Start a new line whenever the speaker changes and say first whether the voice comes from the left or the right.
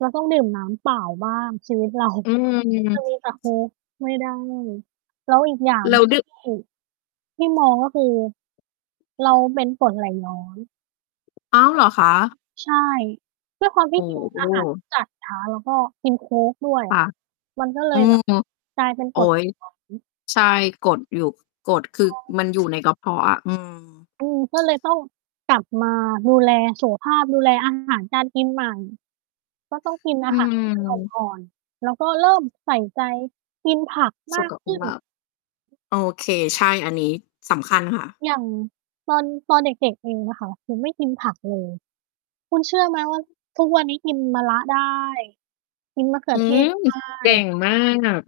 right: เราต้องดื่มน้ำเปล่าบ้างชีวิต เรา
left: อืม อือ
right: จะมีแต่โค้กไม่ได้ แล้วอีกอย่าง
left: เราดื้อ
right: ที่มอง ก็คือเราเป็นกรดไหลย้อน
left: อ้าวเหรอคะ?
right: ใช่ ด้วยความท
left: โ
right: ี
left: อ
right: ่
left: ้
right: กิน
left: โ
right: อาหาร
left: ฮ
right: ที่จัดช้า แล้วก็กินโค้กด้วย
left: ค
right: อะ
left: ่ะ
right: มันก็เล
left: อือ
right: ยแบบ
left: ฮึ
right: กลายเป็น
left: โ
right: ก
left: อ๊
right: รด
left: ย
right: ย้อน
left: ใช่ กรดอยู่ กรด คือมัน อยู่ในกระเพาะอะ อืม
right: อืม ก็เลยต้องกลับมาดูแลสุขภาพ ดูแล อาหาร การกินใหม่ ก็ต้องกินอ
left: อ
right: า
left: ื
right: หาร ที่มัน อ
left: ม
right: ่อน ๆ แล้วก็เริ่มใส่ใจ กินผักม
left: สุ
right: า
left: ข
right: ก
left: กับ
right: ข
left: คุ
right: ึ
left: ณ
right: ้น
left: มาก โอเค ใช่ อันนี้สำคัญค่ะ
right: อย่างตอน ตอนเด็ก ๆ เองอะค่ะ คือไม่กินผัก เลย คุณเชื่อไหมว่า ทุกวันนี้กินมะระได้ กินมะเขื
left: อื
right: อเท
left: ม
right: ศ ได
left: เก่
right: ้
left: งมาก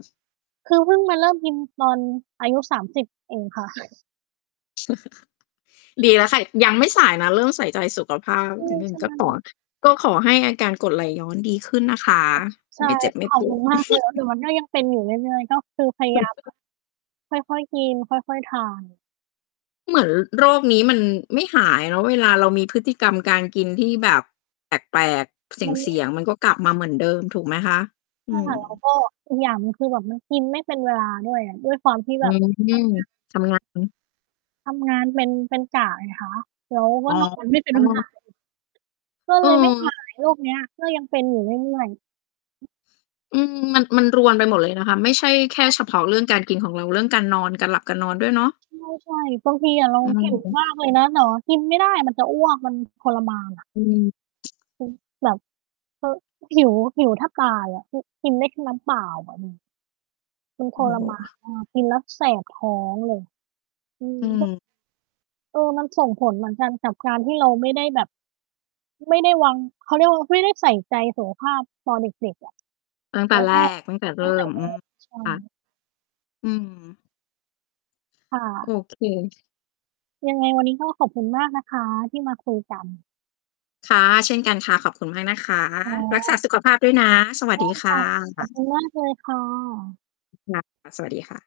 right: คือเพิ่งมาเริ่มกินตอนอายุ 30 เองค่ะ
left: ดีแล้วค่ะ ยังไม่สายนะ เริ่มใส่ใจสุขภาพนิดหนึ
right: ใ
left: ่
right: ช
left: ง
right: ่
left: ก็ตอ
right: ๆ
left: ด ก็ขอให้อาการกรดไหลย้อนดีขึ้นนะคะ
right: ค่ะ ใช่
left: ไม่เจ็บไม่
right: ขอ
left: ป
right: บค
left: ว
right: ุ
left: ด
right: ณมากเลย แต่มันก็ยังเป็นอยู่เรื่อย ๆ ก็คือพยายามแบบค่อย ๆ กิน ค่อย ๆ ทาน
left: เหมือนโรคนี้มันไม่หายเนาะ เวลาเรามีพฤติกรรมการกินที่แบบแปลก ๆ
right: มัน
left: เ
right: ไ
left: ส
right: ม
left: ี
right: ่
left: ่ยง ๆ มันก็กลับมาเหมือนเดิมถูกไหมคะ?
right: ใช
left: อ
right: ่
left: ื
right: ค่ะ แล้วเข
left: ม
right: าก็ อีกอย่างหนึ่ง คือแบบมันกินไม่เป็นเวลาด้วย ด้วยความที่
left: อ
right: แ
left: ื
right: บ
left: อ
right: บ เข้างาน
left: ทำ งาน
right: ทำงานเป็น เป็นกะไงคะ แล้วก
left: อ
right: ็
left: ๋
right: นอน ไม่เป็น เวล
left: อ
right: าอีก ก็เลยไม่ ห
left: เออ
right: าย โรคเนี้ย ก็ยังเป็นอยู่เรื่อย ๆ
left: อืม มัน มันรวนไปหมดเลยนะคะ ไม่ใช่แค
right: ใช
left: ่เฉ
right: ่
left: พาะเรื่องการกินของเรา เรื่องการนอน การหลับกันนอนด้วยเนาะ
right: ใช่ ๆ บางทีอะเรา
left: อือ
right: หิว
left: ฮึ
right: มากเลยนะ แต่ว่ากินไม่ได้ มันจะอ้วก มันทรมานอะ
left: อืม
right: อือ แบบ เออ หิว หิวแทบตายอะ อือ กินได้แค่น้ำเปล่าอะ อืม มัน ท
left: โอ
right: ร
left: ้โ
right: มา
left: ฮ
right: นมาก กินแล้วแสบท้องเลย อืม
left: อืม
right: เออ มันส่งผลเหมือนกันกับการที่เราไม่ได้แบบ ไม่ได้วาง เขาเรียกว่า ไม่ได้ใส่ใจสุขภาพตอนเด็ก ๆ อะ
left: ตั้งแต
right: แ
left: ่
right: ล้ว
left: แร
right: ก็
left: ก ตั้งแต่
right: ต
left: เร
right: ั้
left: ิ่
right: งแต่
left: ม
right: นั
left: อ
right: ้
left: ื
right: นเ
left: ม
right: ลย ใช่
left: ค่ะ อืม
right: ค่
left: โ
right: ะ
left: อเค
right: ยังไงวันนี้ ก็ขอบคุณมากนะคะที่มาคุยกัน
left: ค่ะ เช่นกันค่ะ ขอบคุณมากนะคะ
right: อ๋
left: รักษา
right: อ
left: สุขภาพด้วยนะ สวัส
right: ได
left: ด
right: ้
left: ีค
right: ค
left: ่
right: ่ะ ขอบค
left: ะ
right: ุณมากเลยค่ะ
left: ค่ะ สวัสดีค่ะ